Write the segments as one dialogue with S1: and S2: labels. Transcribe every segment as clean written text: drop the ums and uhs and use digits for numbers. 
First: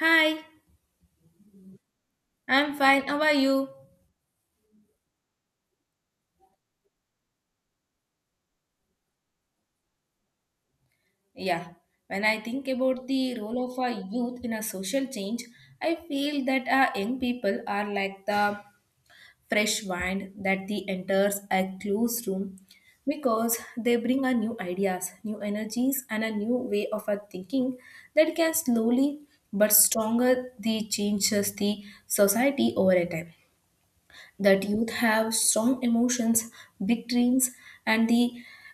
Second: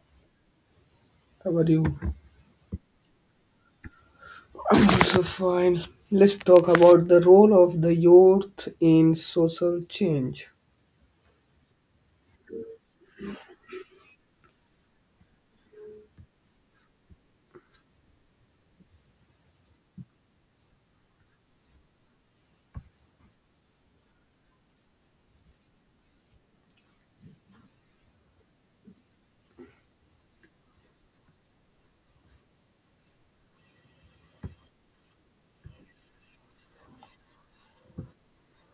S1: Hi,
S2: How are you?
S1: I'm fine. How are you?
S2: I'm also fine. Let's talk about the role of the youth in social change.
S1: Yeah, when I think about the role of a youth in a social change, I feel that our young people are like the fresh wind that the enters a closed room because they bring a new ideas, new energies, and a new way of a thinking that can slowly but stronger the changes the society over a time that youth have strong emotions, big dreams, and the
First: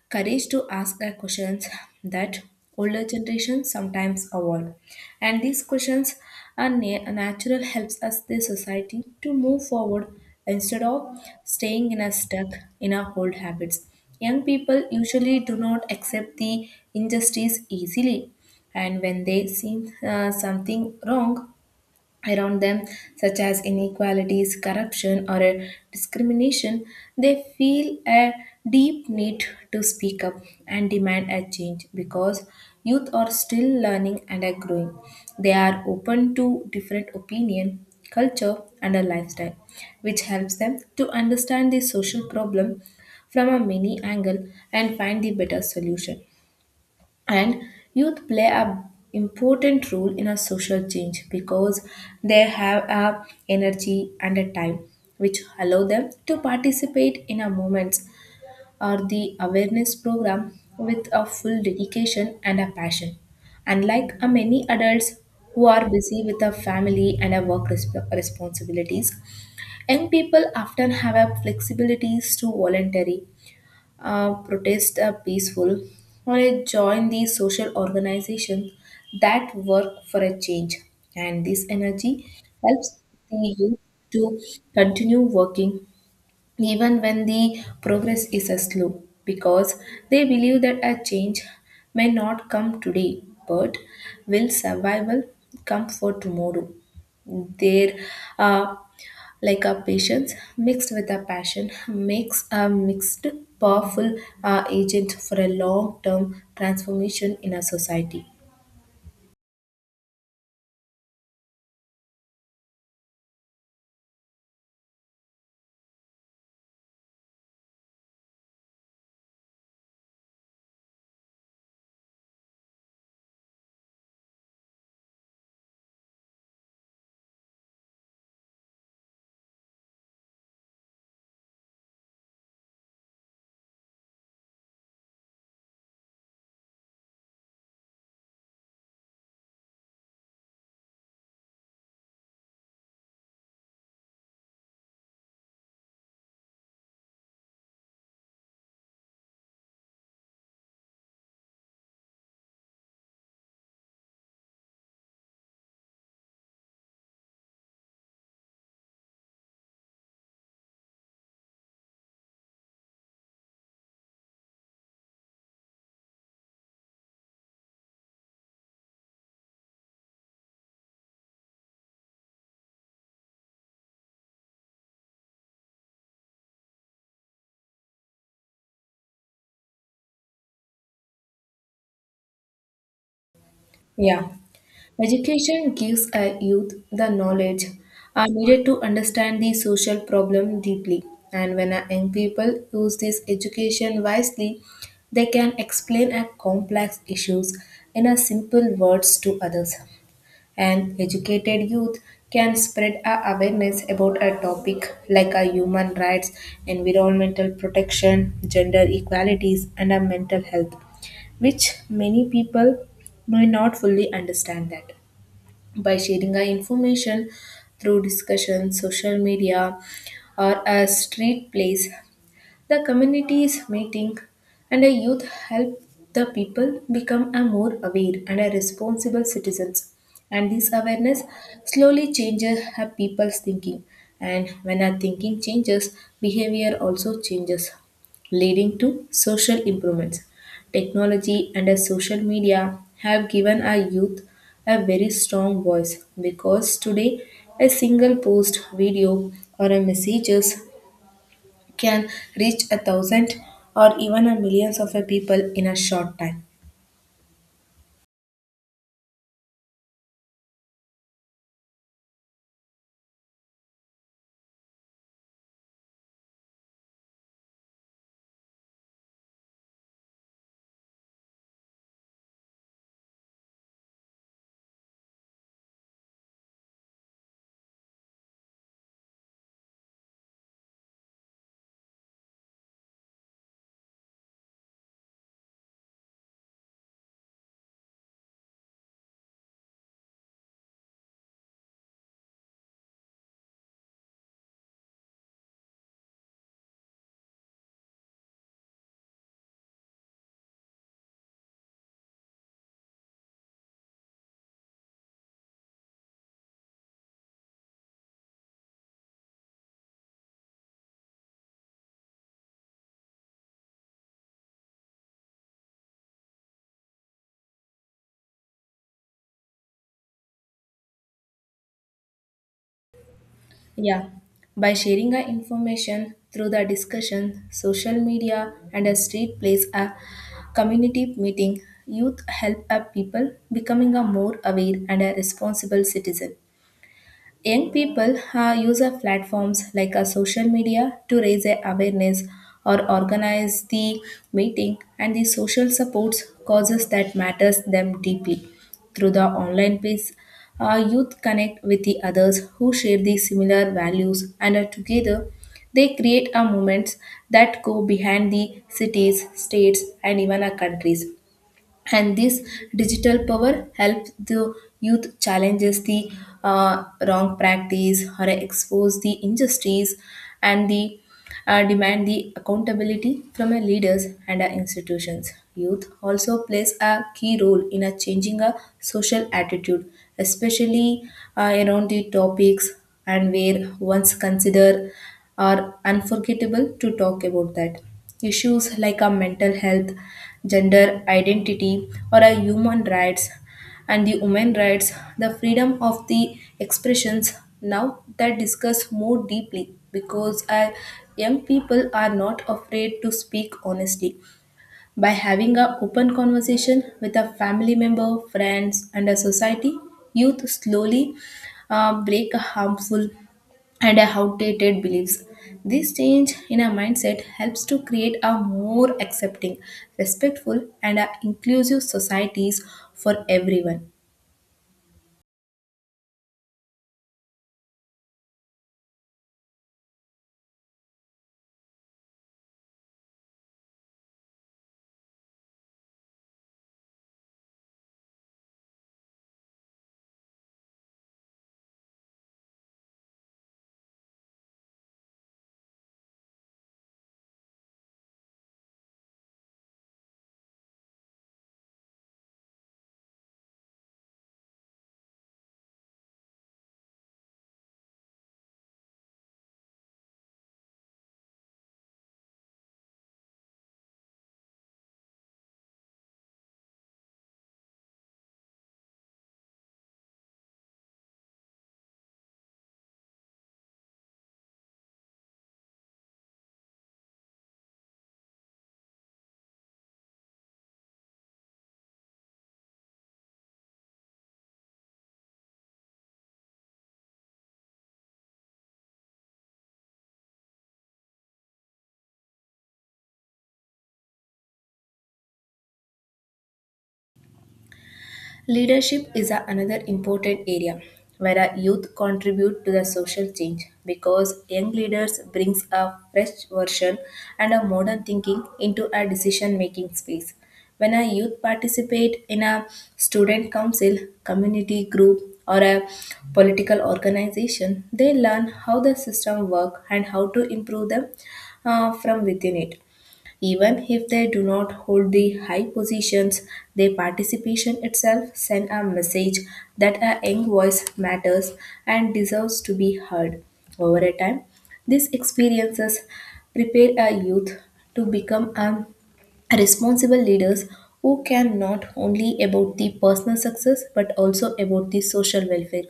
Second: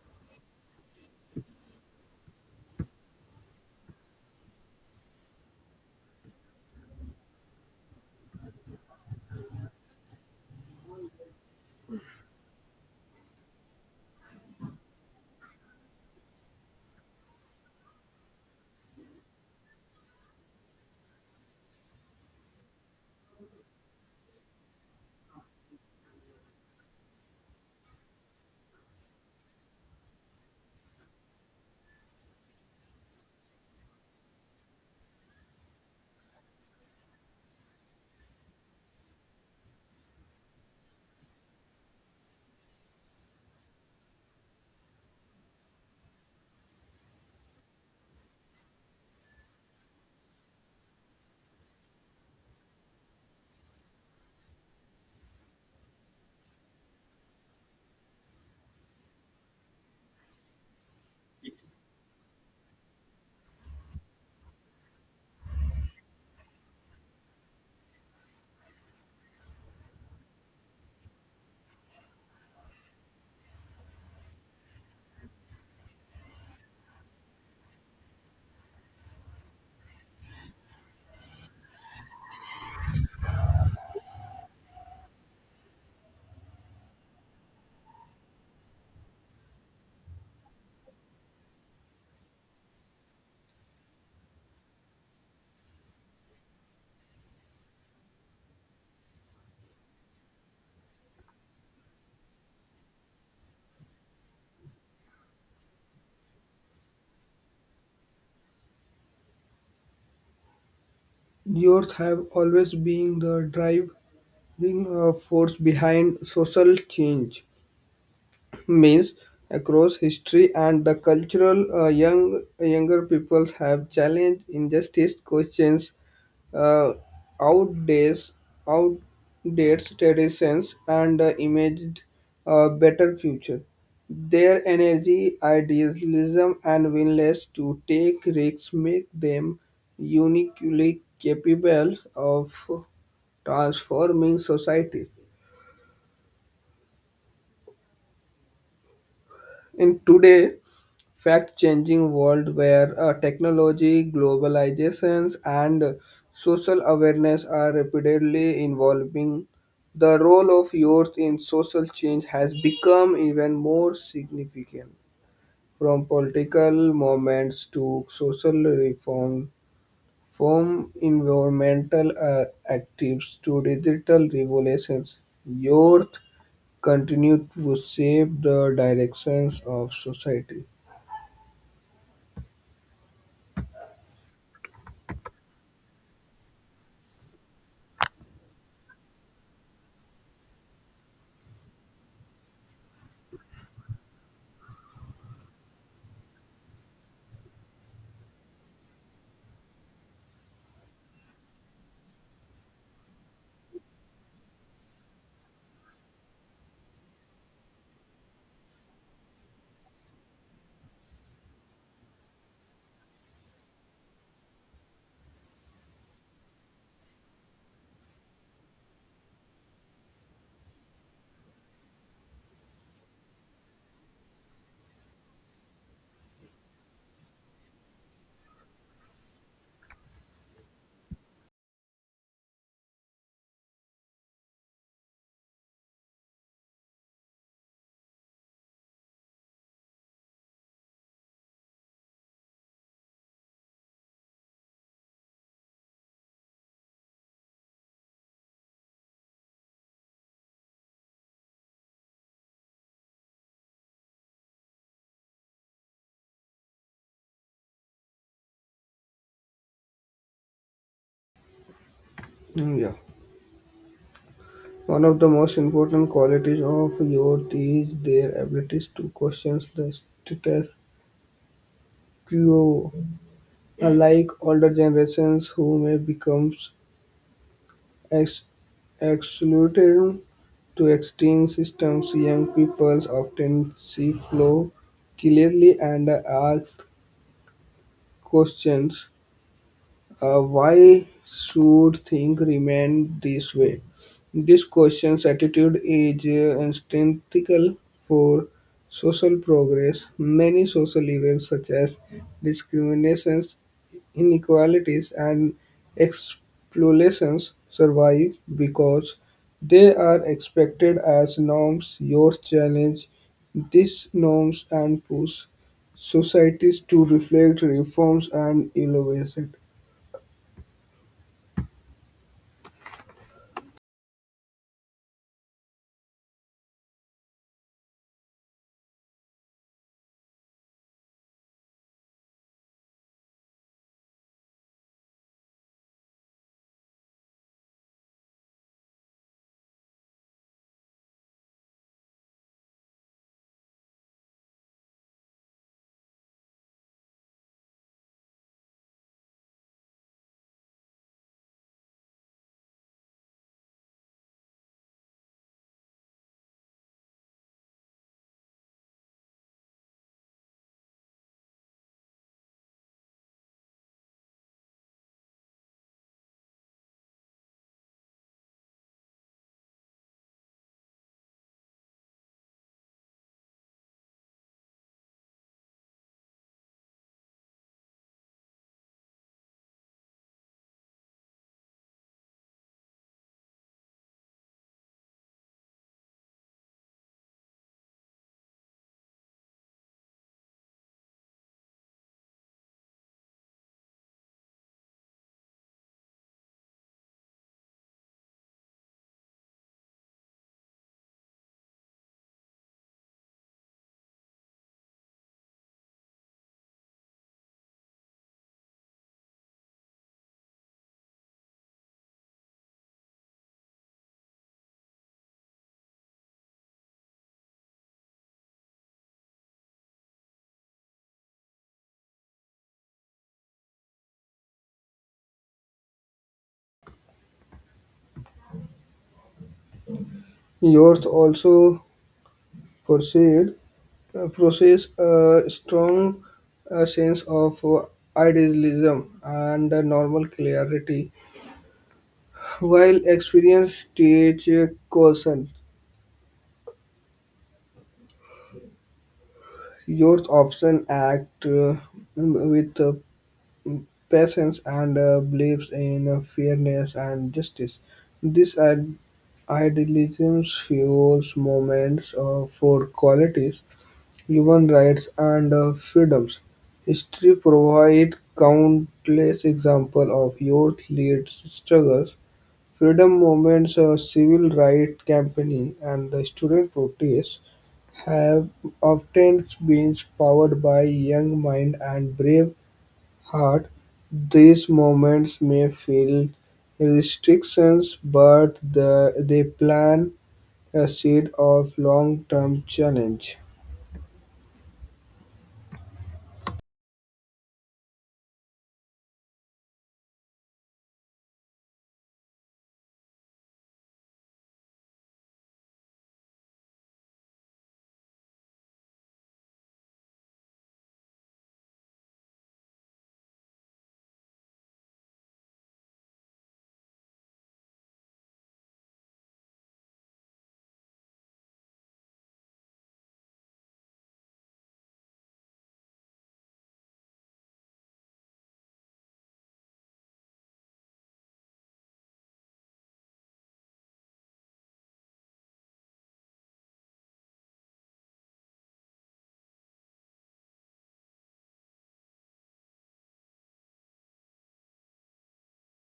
S1: courage to ask the questions that older generations sometimes avoid. And these questions are natural helps us the society to move forward instead of staying in a stuck in our old habits. Young people usually do not accept the injustice easily and when they see something wrong around them, such as inequalities, corruption, or discrimination, they feel a deep need to speak up and demand a change because youth are still learning and are growing. They are open to different opinion, culture, and a lifestyle, which helps them to understand the social problem from a many angle and find the better solution. And youth play a important role in a social change because they have a energy and a time which allow them to participate in a movements or the awareness program with a full dedication and a passion. Unlike a many adults who are busy with a family and a work responsibilities, young people often have a flexibilities to voluntary protest are peaceful, or I join these social organizations that work for a change. And this energy helps the youth to continue working even when the progress is a slow, because they believe that a change may not come today but will survival come for tomorrow. Their uh, like a patience mixed with a passion makes a mixed powerful agent for a long term transformation in a society.
S2: Youth have always been the driving force behind social change. Means across history and the cultural, younger people have challenged injustice questions uh, outdates outdates traditions and imaged a better future. Their energy, idealism, and willingness to take risks make them uniquely capable of transforming society. In today, fact-changing world where technology, globalizations, and social awareness are rapidly evolving, the role of youth in social change has become even more significant. From political movements to social reform, from environmental activists to digital revolutions, youth continue to shape the directions of society.
S1: Yeah. Education gives a youth the knowledge are needed to understand the social problem deeply. And when a young people use this education wisely, they can explain a complex issues in a simple words to others. And educated youth can spread a awareness about a topic like a human rights, environmental protection, gender equalities, and a mental health, which many people may not fully understand that by sharing our information through discussion, social media, or a street place the community is meeting, and the youth help the people become a more aware and a responsible citizens. And this awareness slowly changes a people's thinking. And when our thinking changes, behavior also changes, leading to social improvements. Technology and social media have given our youth a very strong voice because today a single post, video, or a messages can reach a thousand or even a millions of a people in a short time.
S2: Mm, yeah. One of the most important qualities of youth is their ability to question the status quo. Unlike older generations who may become ex- excluded to extreme systems, young people often see flow clearly and ask questions. Why should things remain this way? This question's attitude is instinctual for social progress. Many social events, such as discriminations, inequalities, and exploitations, survive because they are expected as norms. Your challenge these norms and push societies to reflect reforms and innovation.
S1: Yeah, by sharing our information through the discussion, social media, and a street place, a community meeting, youth help our people becoming a more aware and a responsible citizen. Young people use a platforms like a social media to raise a awareness or organize the meeting and the social supports causes that matters them deeply. Through the online space, youth connect with the others who share the similar values and are together they create a movements that go behind the cities, states and even our countries, and this digital power helps the youth challenges the wrong practice or expose the injustice and the demand the accountability from our leaders and our institutions. Youth also plays a key role in a changing a social attitude, especially around the topics and where once considered are unforgettable to talk about that. Issues like our mental health, gender identity, or our human rights and the women rights, the freedom of the expressions now that discuss more deeply because our young people are not afraid to speak honestly. By having a open conversation with a family member, friends, and a society, youth slowly break a harmful and outdated beliefs. This change in our mindset helps to create a more accepting, respectful, and a inclusive societies for everyone.
S2: Youth also proceed, possess a strong sense of idealism and a normal clarity. While experience teach caution, youth often act with patience and believes in fairness and justice. This ad- Idealism fuels moments for qualities human rights and freedoms. History provides countless examples of youth-led struggles, freedom movements, civil rights campaigning, and the student protests have often been powered by young mind and brave heart. These movements may feel restrictions, but they plant a seed of long-term challenge.
S1: Leadership is another important area where our youth contribute to the social change because young leaders brings a fresh version and a modern thinking into a decision making space. When a youth participate in a student council, community group or a political organization, they learn how the system work and how to improve them from within it. Even if they do not hold the high positions, their participation itself sends a message that a young voice matters and deserves to be heard. Over a time, these experiences prepare a youth to become a responsible leaders who can not only about the personal success but also about the social welfare.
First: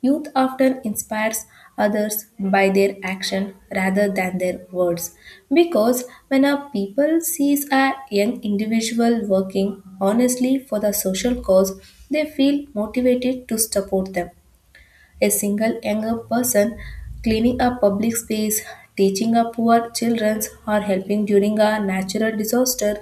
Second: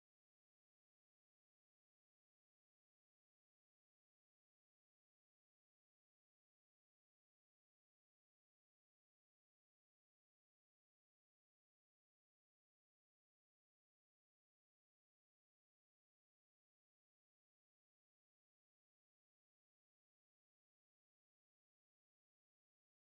S1: Youth often inspires others by their action rather than their words because when a people sees a young individual working honestly for the social cause they feel motivated to support them. A single younger person cleaning a public space, teaching a poor children or helping during a natural disaster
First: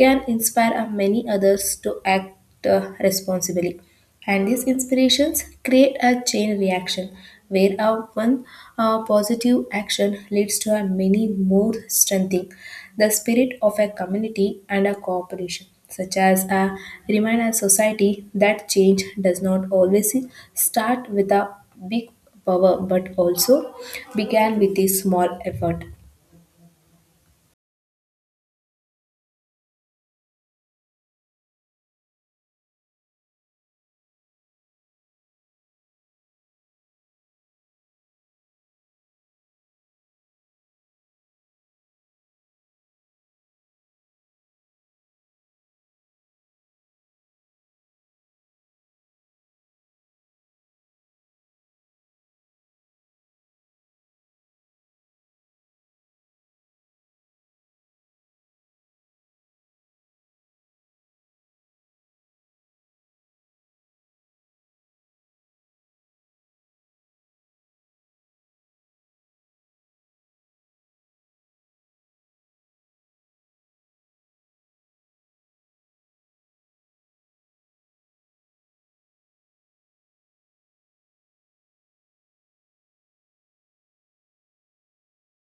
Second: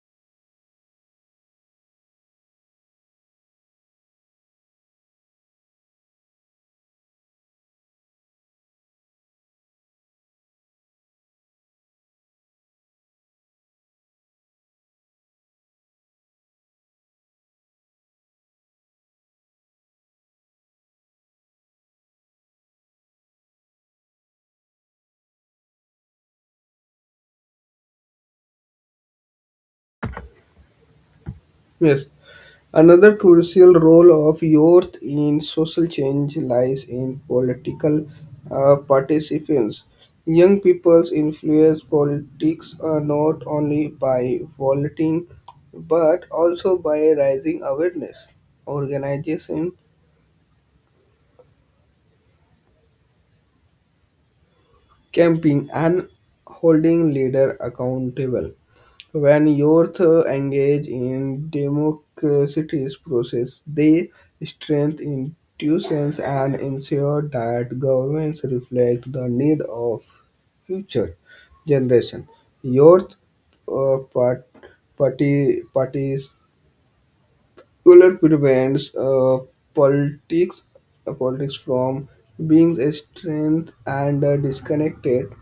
S1: can inspire many others to act responsibly. And these inspirations create a chain reaction where a one positive action leads to a many more strengthening the spirit of a community and a cooperation, such as a remind a society that change does not always start with a big power but also began with a small effort.
S2: Yes. Another crucial role of youth in social change lies in political participants. Young people's influence politics not only by voting but also by raising awareness, organization, campaign, and holding leader accountable. When youth engage in democracy's process, they strengthen institutions and ensure that governments reflect the need of future generation. Youth uh, part, parties. Will it prevents politics, politics from being a strength and disconnected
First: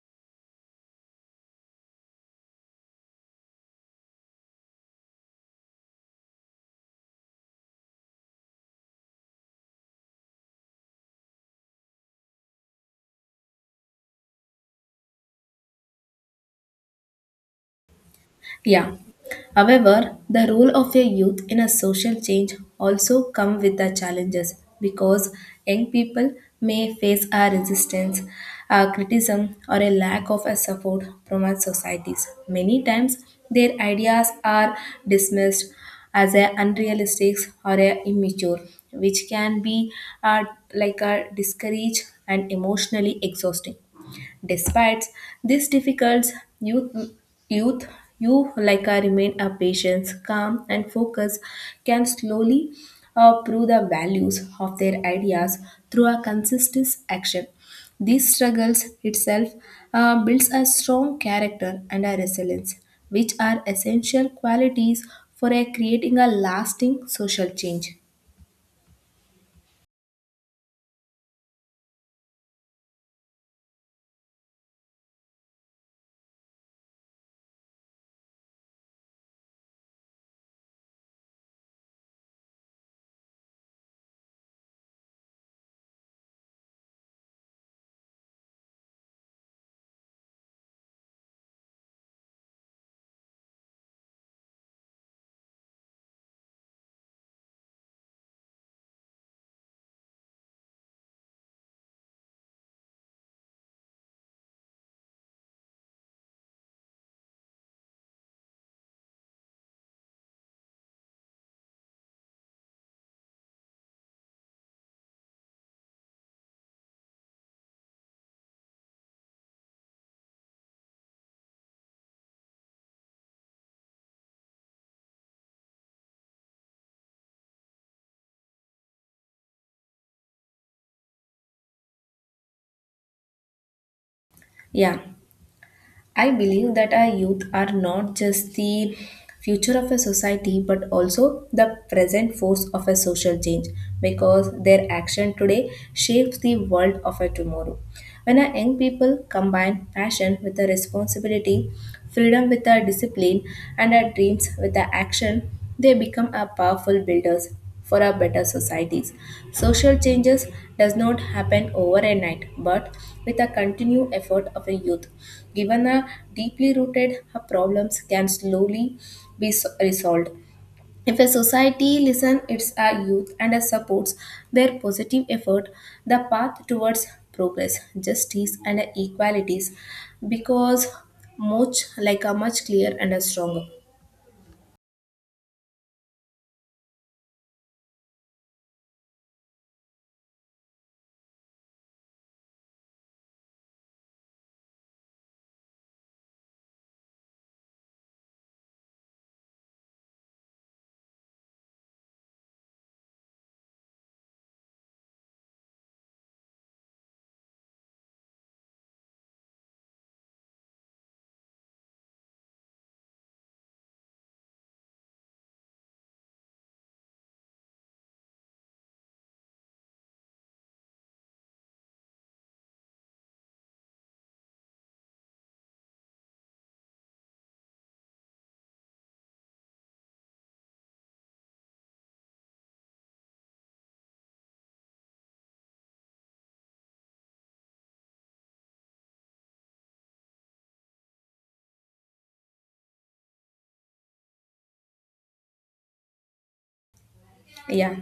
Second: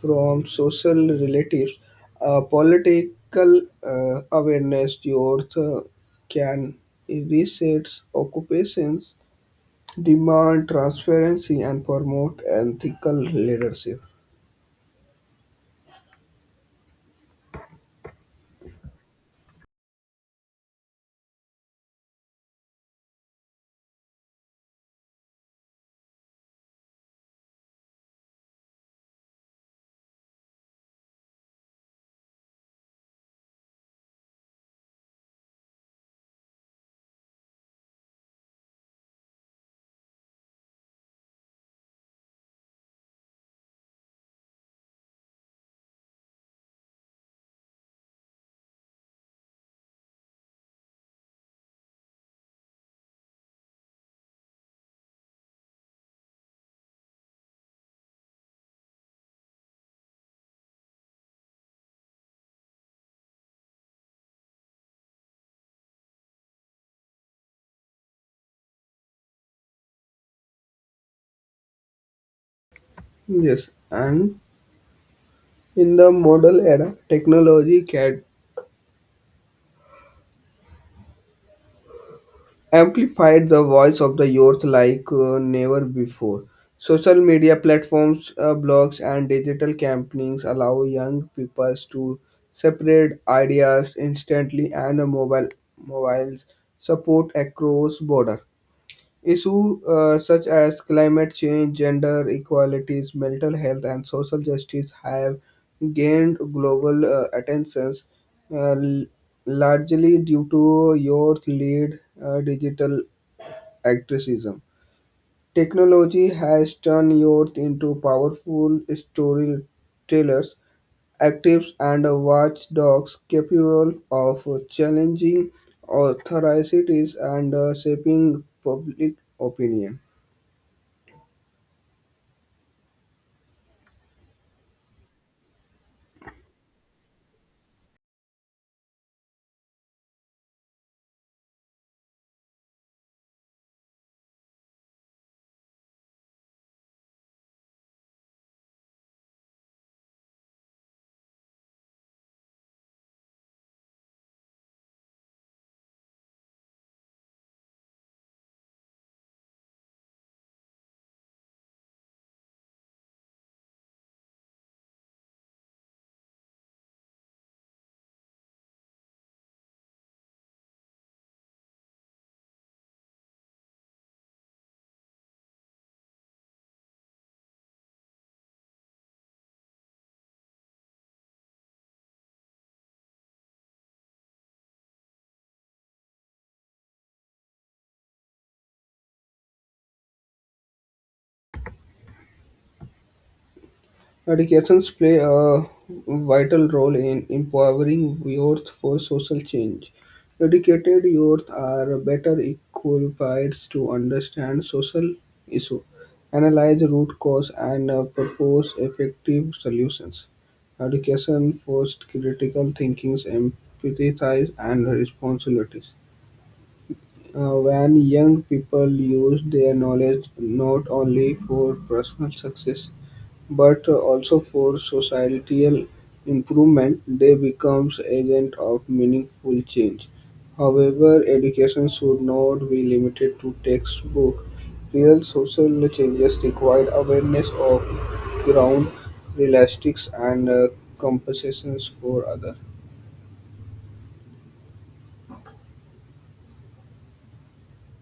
S2: from social relatives. Political awareness youth can reset occupations, demand transparency, and promote ethical leadership.
S1: Yeah. However, the role of a youth in a social change also come with the challenges because young people may face a resistance, a criticism or a lack of a support from our societies. Many times their ideas are dismissed as a unrealistic or a immature, which can be uh, like a discouraged and emotionally exhausting. Despite these difficulties, youth, youth you like I remain a patience, calm, and focus can slowly prove the values of their ideas through a consistent action. These struggles itself builds a strong character and a resilience, which are essential qualities for creating a lasting social change.
S2: Yes, and in the modern era, technology can amplified the voice of the youth like never before. Social media platforms, blogs, and digital campaigns allow young people to separate ideas instantly, and mobiles support across border issues such as climate change, gender equalities, mental health, and social justice have gained global attentions uh, l- largely due to youth lead digital activism. Technology has turned youth into powerful storytellers, actives, and watchdogs capable of challenging authorities and shaping public opinion.
S1: Yeah. I believe that our youth are not just the future of a society but also the present force of a social change because their action today shapes the world of a tomorrow. When our young people combine passion with a responsibility, freedom with a discipline, and our dreams with a action, they become a powerful builders for our better societies. Social changes does not happen overnight, but with a continued effort of a youth. Given a deeply rooted, her problems can slowly be resolved. If a society listens its youth and supports their positive effort, the path towards progress, justice, and equalities because much like a much clear and a strong.
S2: Educations play a vital role in empowering youth for social change. Educated youth are better equipped to understand social issues, analyze root cause, and propose effective solutions. Education fosters critical thinking, empathy, and responsibilities. When young people use their knowledge not only for personal success but also for societal improvement. They become agents of meaningful change. However, education should not be limited to textbook. Real social changes require awareness of ground realistics and compensations for others.
S1: Yeah.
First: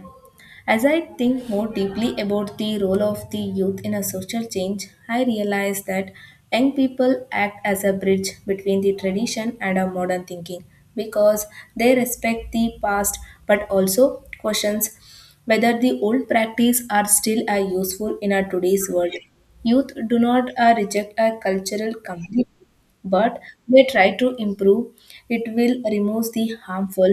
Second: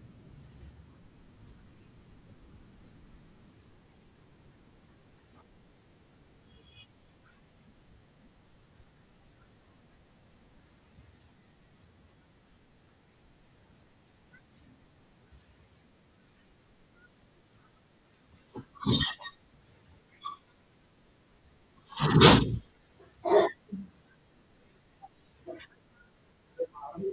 S1: As I think more deeply about the role of the youth in a social change, I realize that young people act as a bridge between the tradition and our modern thinking because they respect the past but also questions whether the old practice are still are useful in our today's world. Youth do not reject a cultural completely but they try to improve it will remove the harmful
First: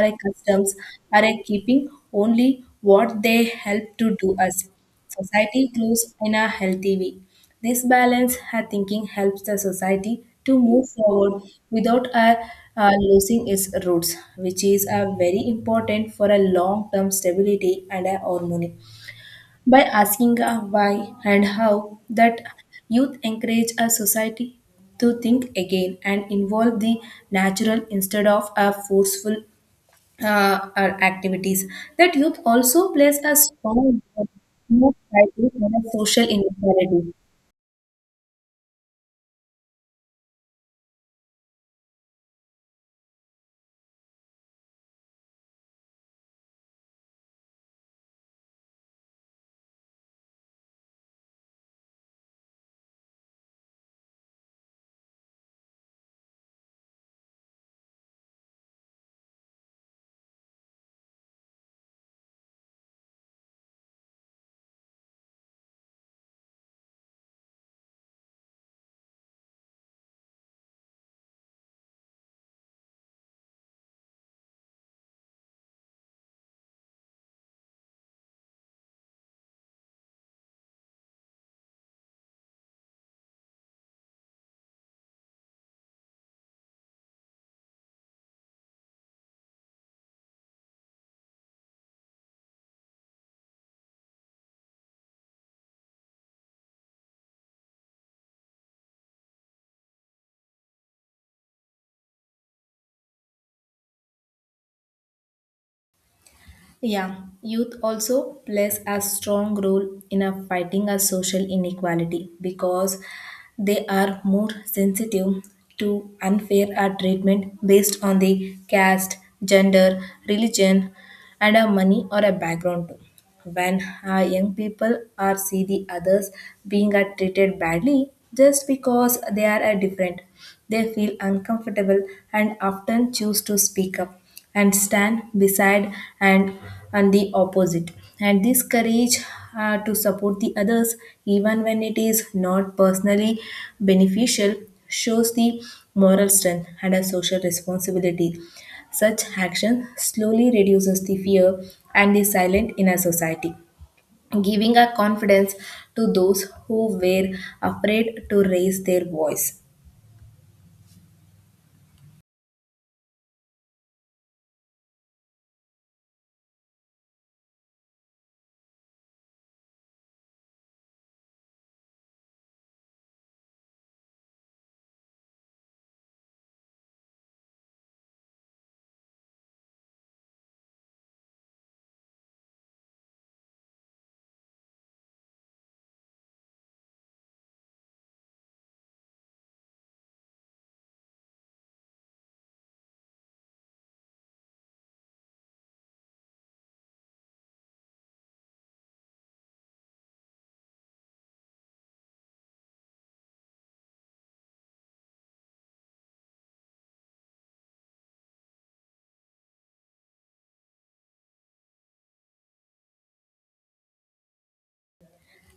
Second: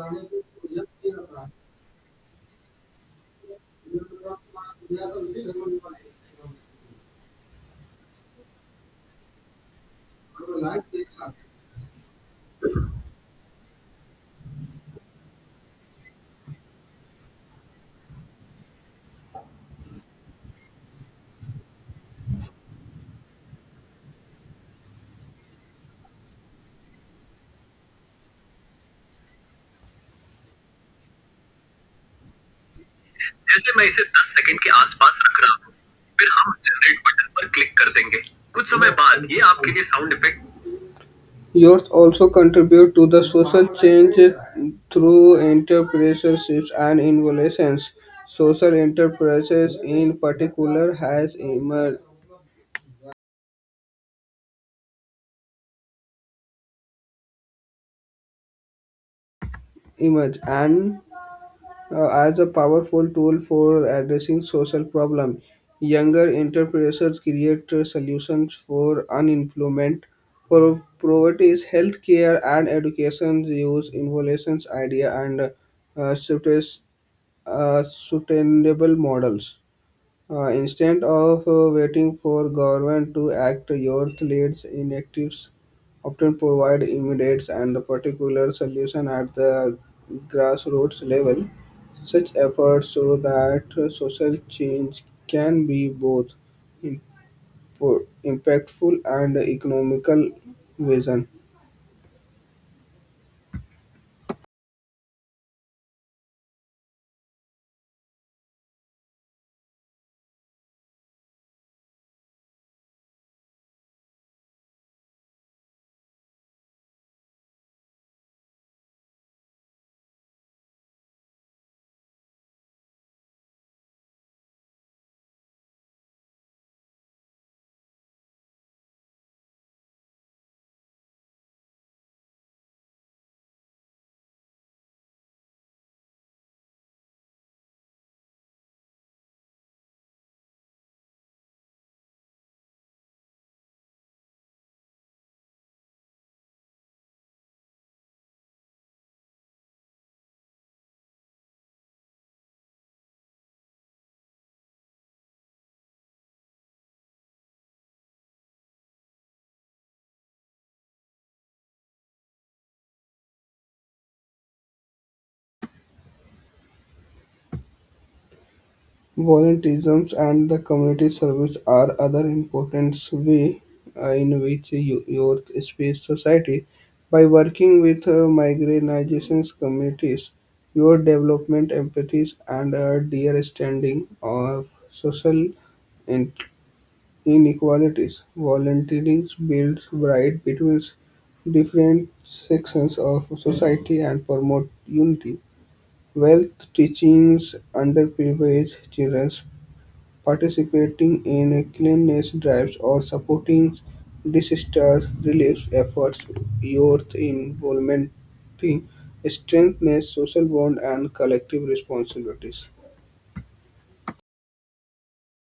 S1: our customs are keeping only what they help to do us society grows in a healthy way. This balance I thinking helps the society to move forward without losing its roots, which is very important for a long term stability and a harmony by asking a why and how that youth encourage a society to think again and involve the natural instead of a forceful uh, activities that youth also plays a
S2: जैसे मैं
S1: strong
S2: इसे
S1: role
S2: 10 second के
S1: in
S2: आसपास रख
S1: the
S2: रहा हूँ
S1: social
S2: फिर हम जनरेट
S1: inequality.
S2: बटन पर क्लिक कर देंगे कुछ समय बाद ये आपके लिए sound effect. Youth also contribute to the social change through entrepreneurships and innovations. Social enterprises, in particular, has emerged and as a powerful tool for addressing social problems. Younger entrepreneurs create solutions for unemployment, for poverty, healthcare, and education. Use innovations, idea, and uh, suites- sustainable models. Instead of waiting for government to act, youth leads initiatives often provide immediate and particular solution at the grassroots level. Such efforts show that social change can be both impactful and economical vision.
S1: Yeah, youth also plays a strong role in a fighting a social inequality because they are more sensitive to unfair treatment based on the caste, gender, religion, and a money or a background too. When young people are see the others being are treated badly just because they are different, they feel uncomfortable and often choose to speak up and stand beside and on the opposite. And this courage to support the others even when it is not personally beneficial shows the moral strength and a social responsibility. Such action slowly reduces the fear and the silence in our society, giving a confidence to those who were afraid to raise their voice.
S2: Volunteerism and the community service are other important ways in which youth space society. By working with marginalization communities, your development empathy and a dear standing of social in- inequalities. Volunteering builds bridge between different sections of society and promote unity. Wealth teachings underprivileged children participating in cleanliness drives, or supporting disaster relief efforts. Your involvement strengthens social bonds and collective responsibilities.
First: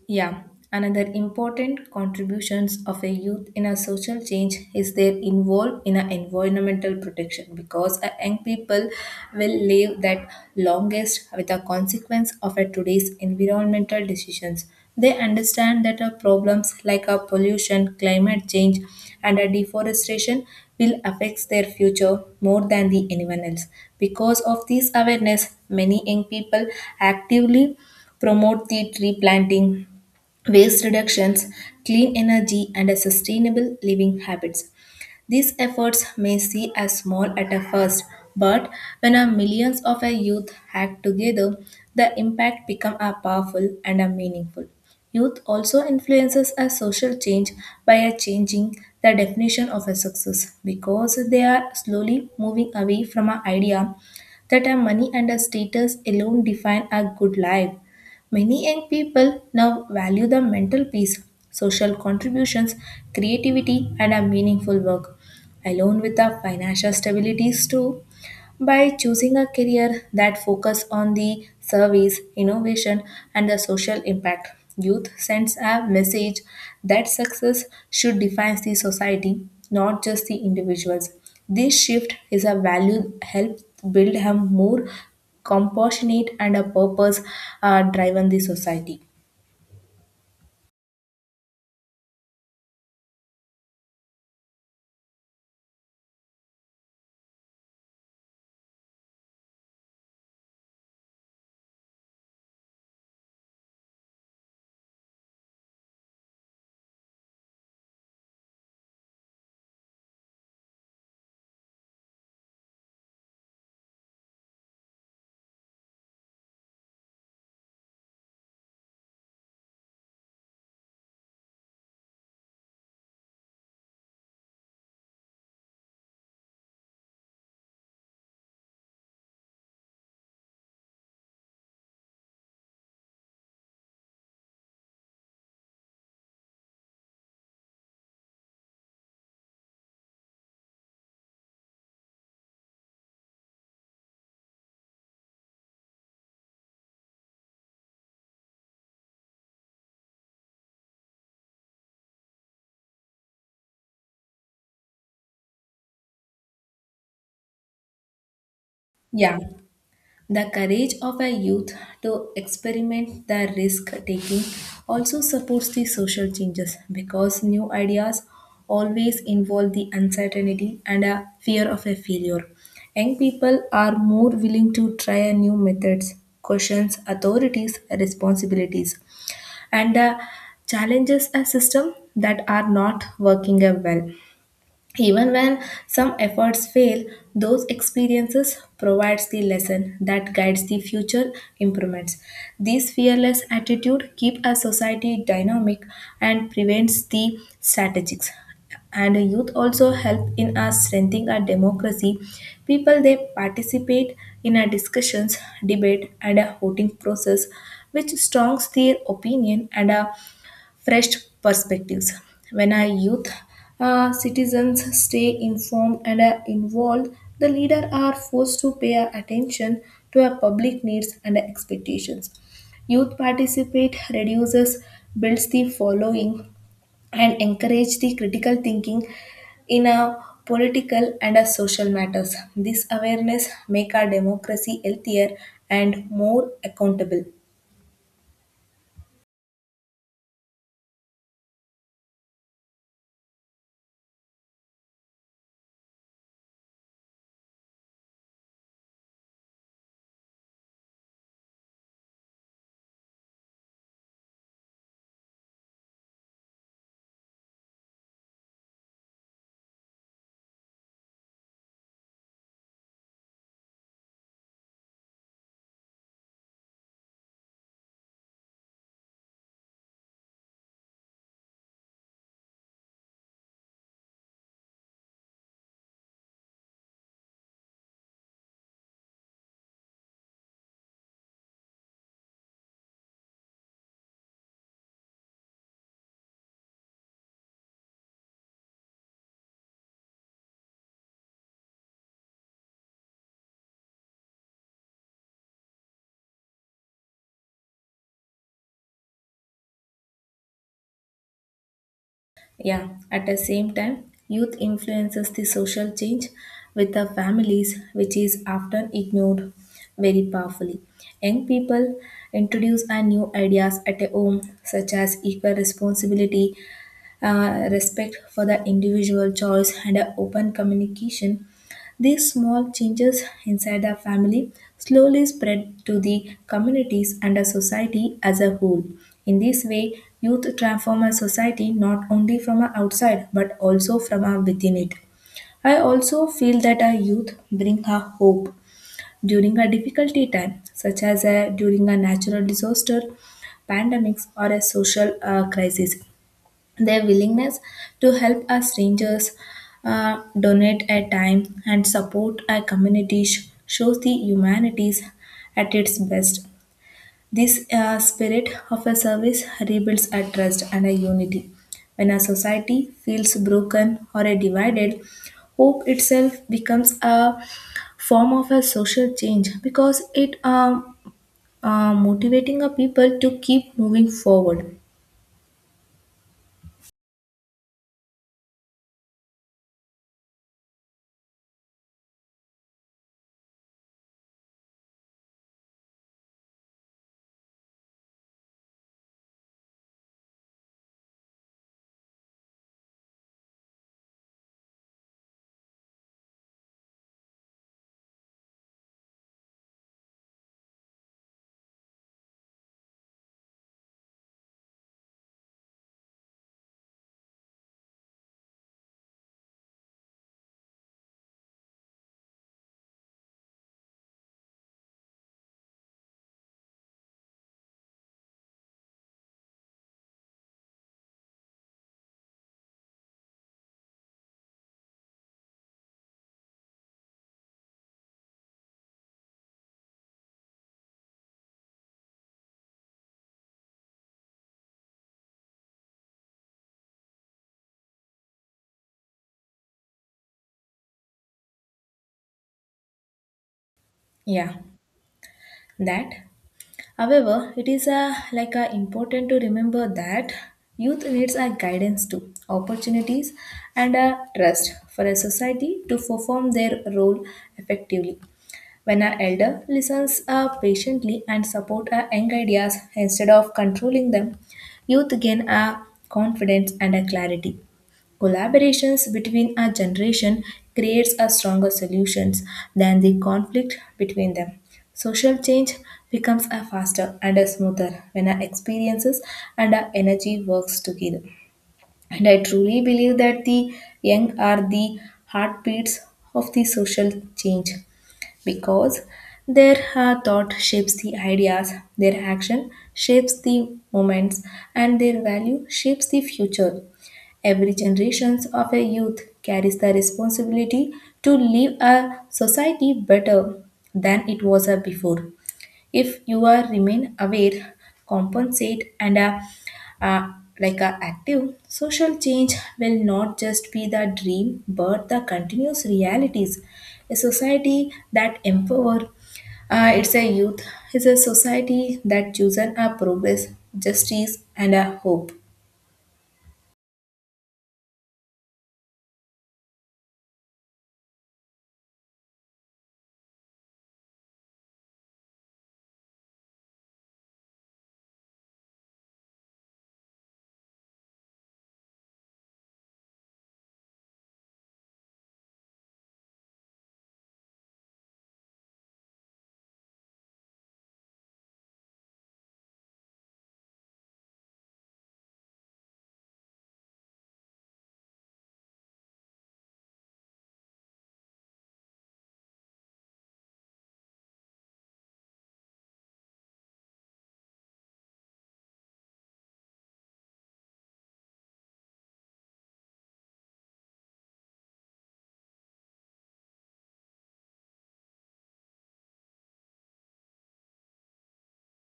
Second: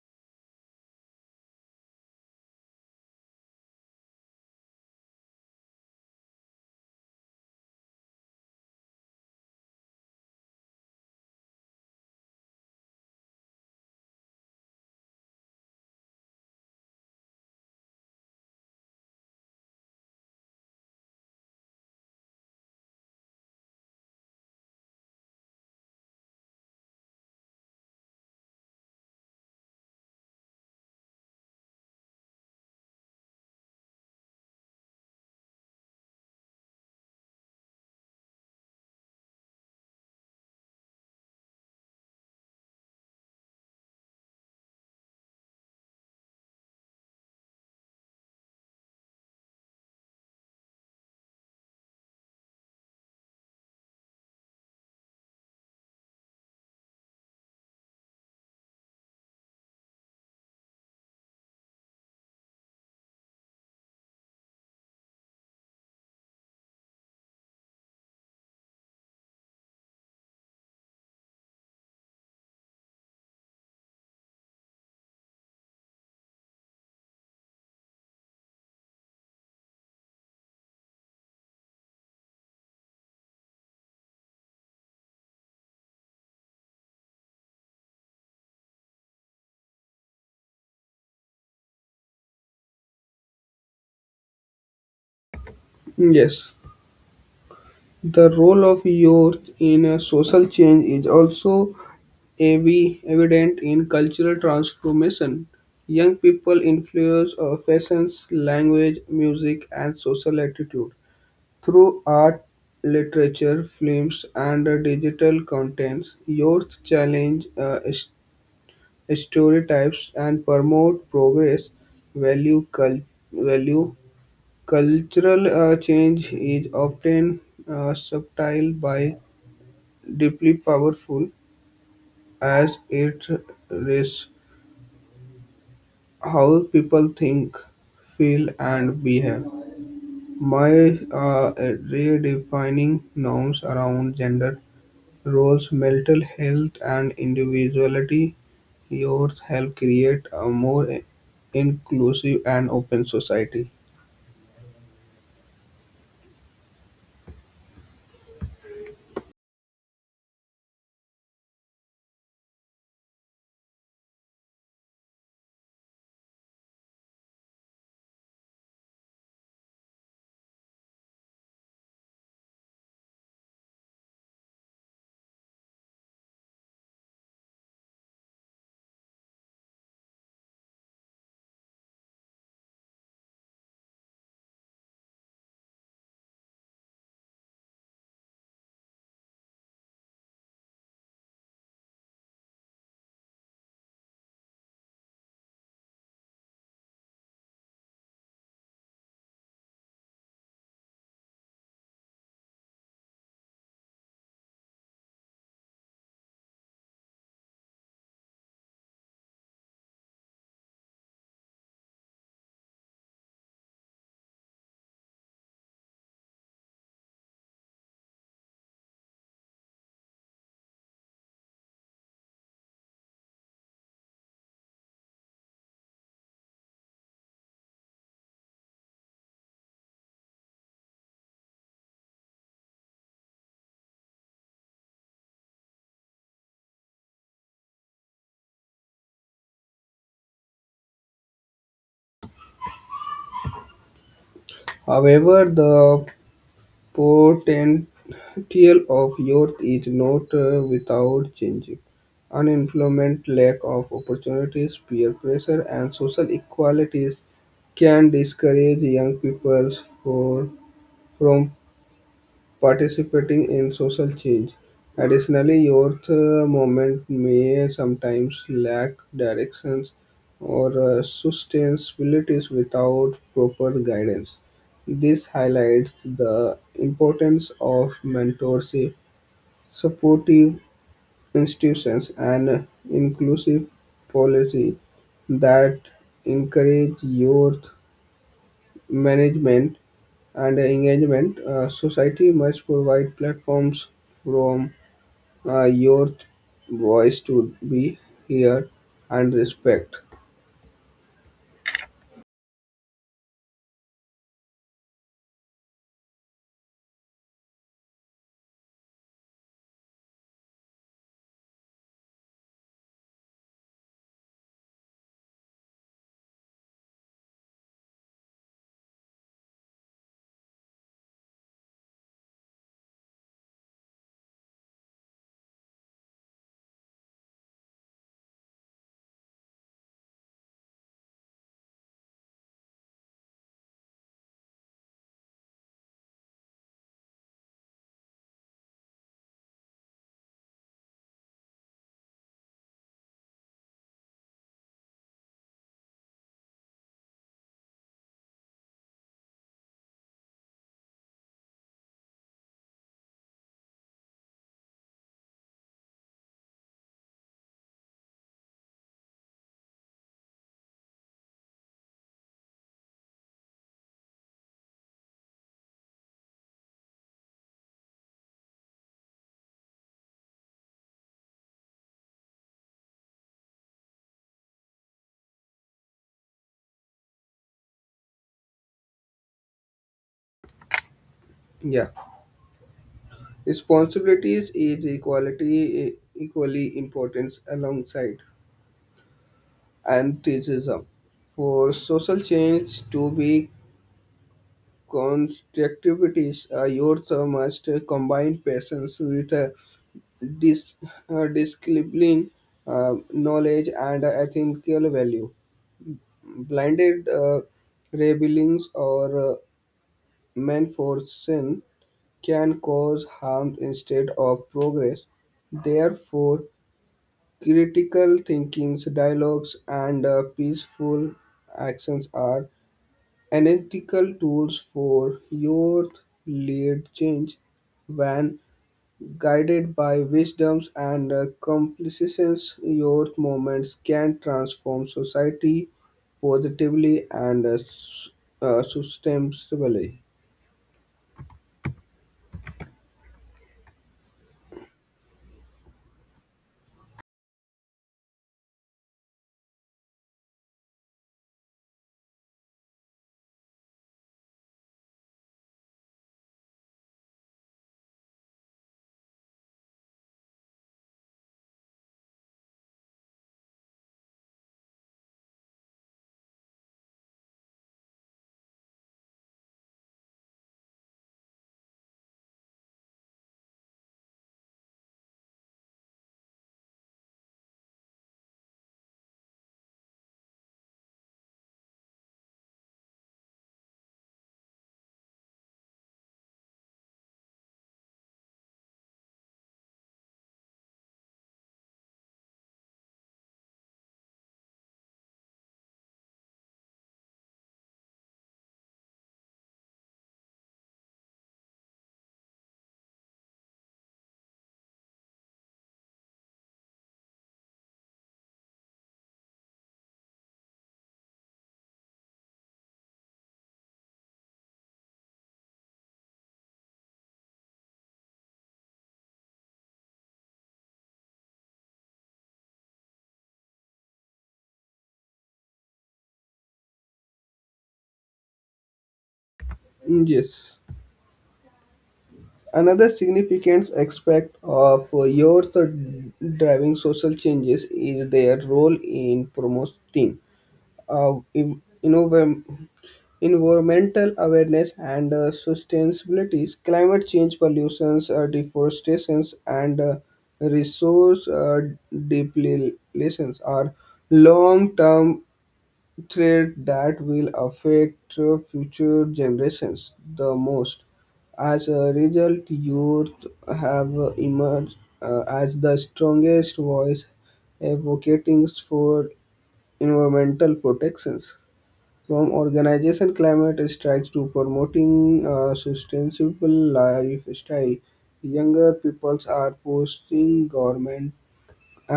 S1: Yeah, another important contributions of a youth in a social change is their involved in a environmental protection because a young people will live that longest with the consequence of a today's environmental decisions. They understand that our problems like a pollution, climate change, and a deforestation will affect their future more than the anyone else. Because of this awareness, many young people actively promote the tree planting, waste reductions, clean energy, and sustainable living habits. These efforts may seem as small at a first, but when a millions of a youth act together, the impact becomes a powerful and a meaningful. Youth also influences a social change by a changing the definition of a success because they are slowly moving away from an idea that a money and a status alone define a good life. Many young people now value the mental peace, social contributions, creativity, and a meaningful work, along with the financial stabilities too. By choosing a career that focuses on the service, innovation, and the social impact, youth sends a message that success should define the society, not just the individuals. This shift is a value help build a more compassionate and a purpose driven the society.
S2: Yes, the role of youth in a social change is also evident in cultural transformation. Young people influence our fashions, language, music, and social attitude through art, literature, films, and digital contents, youth challenge stereotypes and promote progress. Value, cul- Value. Cultural change is often subtle by deeply powerful as it is how people think, feel, and behave. My uh, Redefining norms around gender roles, mental health and individuality youth help create a more inclusive and open society.
S1: Yeah. The courage of a youth to experiment the risk taking also supports the social changes because new ideas always involve the uncertainty and a fear of a failure. Young people are more willing to try a new methods, questions authorities' responsibilities, and challenges a system that are not working well. Even when some efforts fail, those experiences provides the lesson that guides the future improvements. This fearless attitude keep a society dynamic and prevents the strategics. And youth also help in us strengthening our democracy. People they participate in our discussions, debate, and a voting process, which strongs their opinion and fresh perspectives. When our youth citizens stay informed and are involved, the leaders are forced to pay attention to our public needs and expectations. Youth participate reduces, builds the following, and encourage the critical thinking in a political and a social matters. This awareness make our democracy healthier and more accountable.
S2: However, the potential of youth is not without changing. Unemployment, lack of opportunities, peer pressure, and social inequalities can discourage young people for, from participating in social change. Additionally, youth movement may sometimes lack directions or sustainability without proper guidance. This highlights the importance of mentorship, supportive institutions, and inclusive policy that encourage youth management and engagement. Uh, society must provide platforms from your voice to be heard and respect.
S1: Yeah, at the same time, youth influences the social change with the families, which is often ignored very powerfully. Young people introduce a new ideas at a home, such as equal responsibility, respect for the individual choice, and a open communication. These small changes inside the family slowly spread to the communities and the society as a whole. In this way, youth transform a society not only from a outside but also from a within it. I also feel that a youth bring a hope during a difficulty time, such as a, during a natural disaster, pandemics, or a social crisis. Their willingness to help us strangers, donate a time, and support our communities shows the humanities at its best. This spirit of a service rebuilds a trust and a unity. When a society feels broken or a divided, hope itself becomes a form of a social change because it motivating a people to keep moving forward.
S2: Yeah, responsibilities is equality equally important alongside antisemitism. For social change to be constructivity, youth must combine passions with dis- discipline, knowledge, and ethical value. Blinded rebellions or menforcing can cause harm instead of progress. Therefore, critical thinkings, dialogues, and peaceful actions are analytical tools for youth lead change when guided by wisdoms and complicitous youth movements can transform society positively and sustainably.
S1: Yeah, that. However, it is a, like a important to remember that youth needs a guidance too, opportunities and a trust for a society to perform their role effectively. When an elder listens patiently and support our young ideas instead of controlling them, youth gain a confidence and a clarity. Collaborations between a generation creates a stronger solutions than the conflict between them. Social change becomes a faster and a smoother when our experiences and our energy works together. And I truly believe that the young are the heartbeats of the social change because their thought shapes the ideas, their action shapes the moments, and their value shapes the future. Every generation of a youth carries the responsibility to leave a society better than it was before. If you are remain aware, compensate and uh, like a active, social change will not just be the dream but the continuous realities, a society that empower it's a youth is a society that chooses a progress, justice, and a hope.
S2: Mm, yes. Another significant aspect of youth driving social changes is their role in promoting uh, in, innov- environmental awareness and sustainability, climate change, pollutions, deforestations, and resource depletions are long-term threat that will affect future generations the most. As a result, youth have emerged as the strongest voice advocating for environmental protections. From organization climate strikes to promoting a sustainable lifestyle, younger peoples are pushing government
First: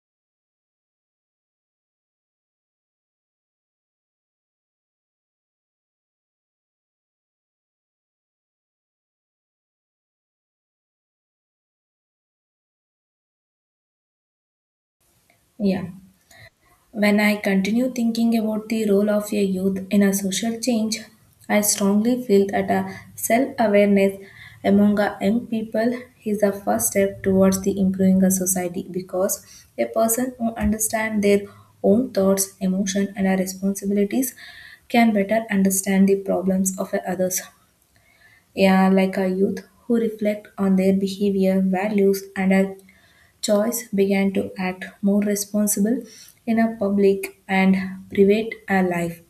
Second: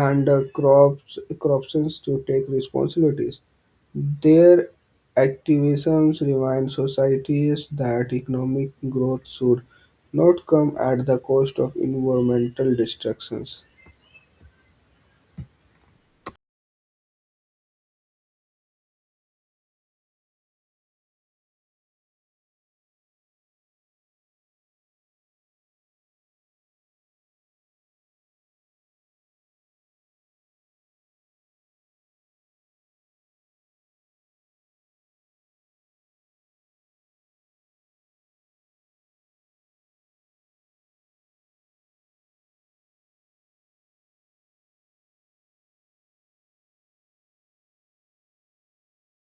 S2: and crops corporations to take responsibilities. Their activisms remind societies that economic growth should not come at the cost of environmental destructions.
S1: Yeah. When I continue thinking about the role of a youth in a social change, I strongly feel that a self-awareness among a young people is the first step towards the improving a society because a person who understands their own thoughts, emotions, and our responsibilities can better understand the problems of others. Yeah, like a youth who reflect on their behavior, values, and are choice began to act more responsible in a public and private life.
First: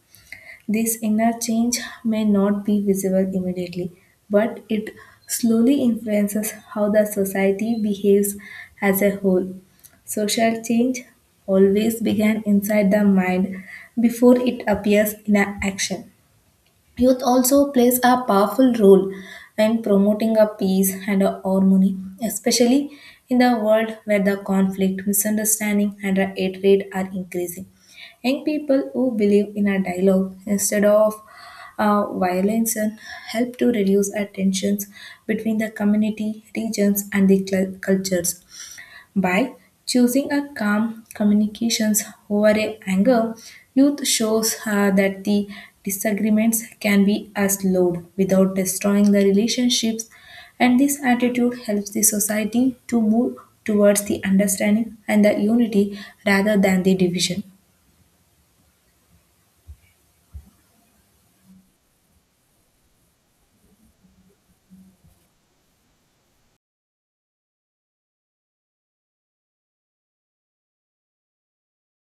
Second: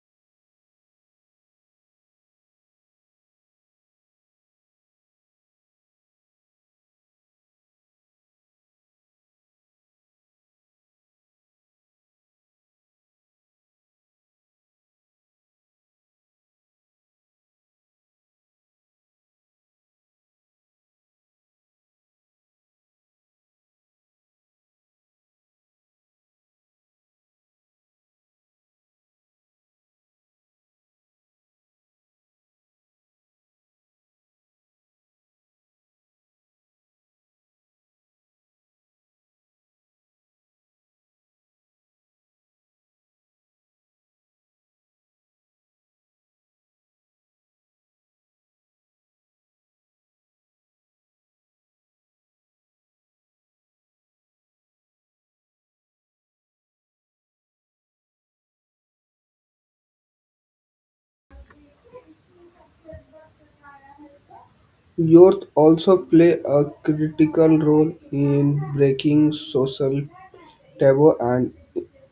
S1: This inner change may not be visible immediately, but it slowly influences how the society behaves as a whole. Social change always began inside the mind before it appears in a action. Youth also plays a powerful role in promoting a peace and a harmony, especially in the world where the conflict, misunderstanding, and the hatred are increasing. Young people who believe in a dialogue instead of violence and help to reduce our tensions between the community, regions, and the cultures. By choosing a calm communications over a anger, youth shows that the disagreements can be as load without destroying the relationships, and this attitude helps the society to move towards the understanding and the unity rather than the division.
S2: Youth also play a critical role in breaking social taboo and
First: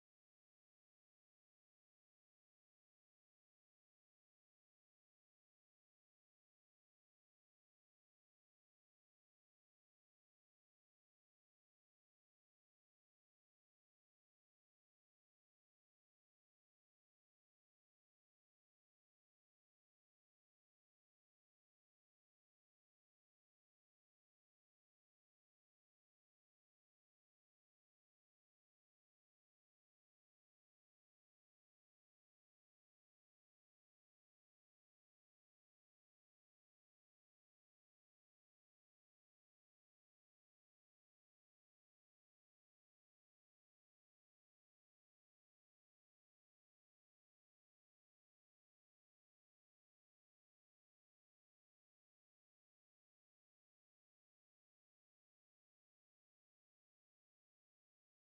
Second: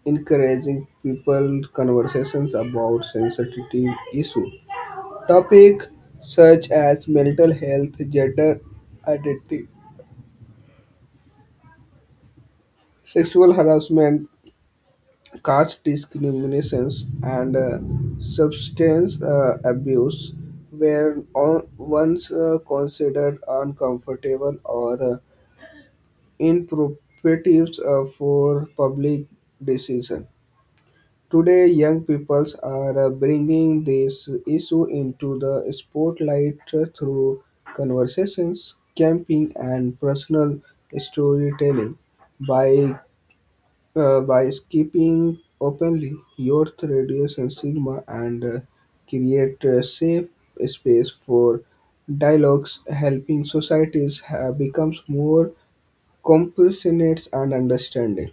S2: encouraging people conversations about sensitive issues. Topics such as mental health, gender identity, sexual harassment, caste discriminations, and substance abuse were once considered uncomfortable or inappropriate for public decision. Today, young people are bringing this issue into the spotlight through conversations, camping, and personal storytelling. By by skipping openly, youth reduce and stigma and create a safe space for dialogues, helping societies have becomes more compassionate and understanding.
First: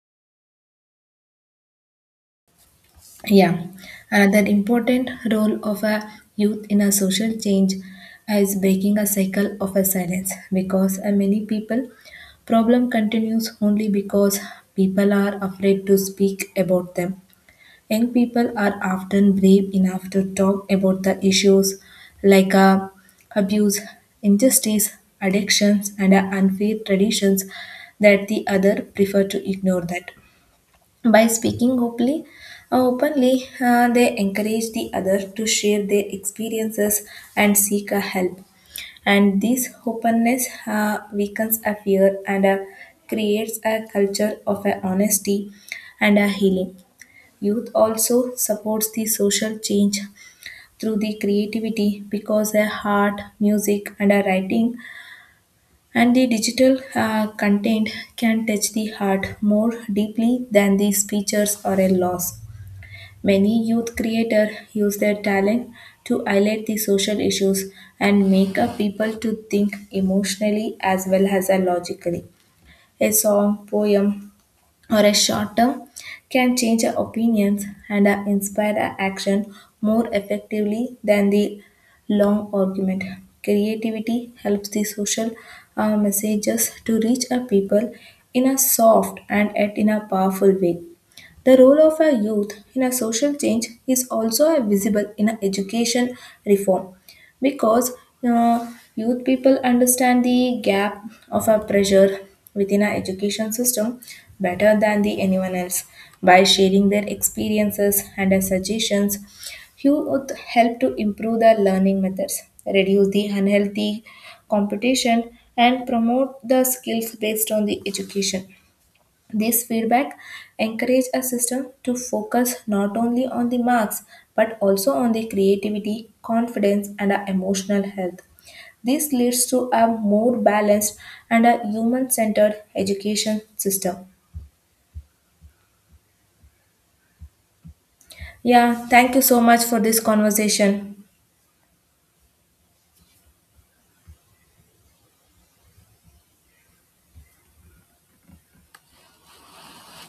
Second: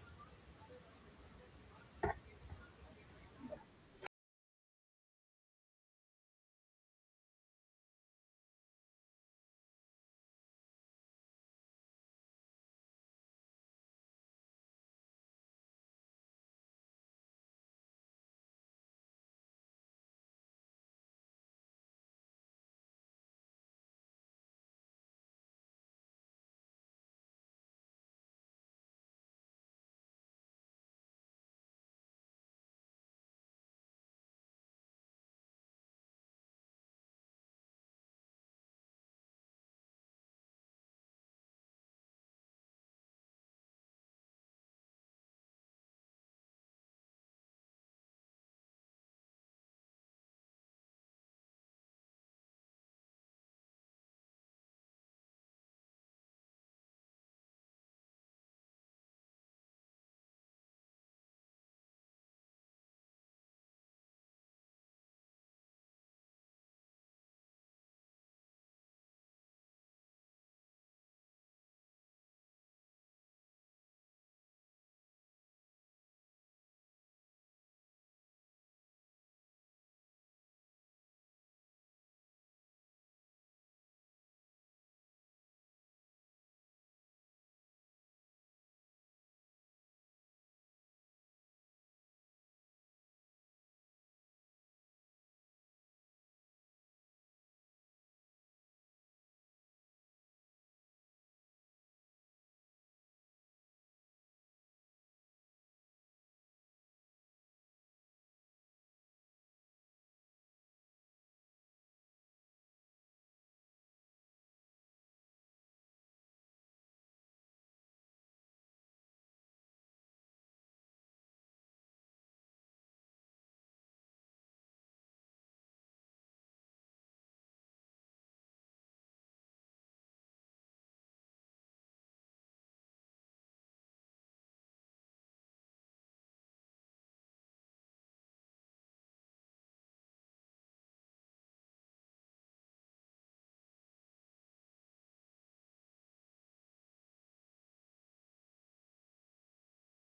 S1: Yeah, another important role of a youth in a social change is breaking a cycle of a silence because many people problem continues only because people are afraid to speak about them. Young people are often brave enough to talk about the issues like abuse, injustice, addictions, and unfair traditions that the other prefer to ignore that by speaking openly, they encourage the other to share their experiences and seek a help. And this openness weakens a fear and creates a culture of a honesty and a healing. Youth also supports the social change through the creativity because their art, music, and a writing and the digital content can touch the heart more deeply than the speeches or a loss. Many youth creators use their talent to highlight the social issues and make up people to think emotionally as well as logically. A song, poem, or a short term can change our opinions and inspire our action more effectively than the long argument. Creativity helps the social messages to reach our people in a soft and yet in a powerful way. The role of a youth in a social change is also visible in a education reform because uh, youth people understand the gap of a pressure within our education system better than the anyone else. By sharing their experiences and their suggestions, youth help to improve the learning methods, reduce the unhealthy competition, and promote the skills based on the education. This feedback encourage a system to focus not only on the marks but also on the creativity, confidence, and our emotional health. This leads to a more balanced and a human centered education system. Yeah, thank you so much for this conversation.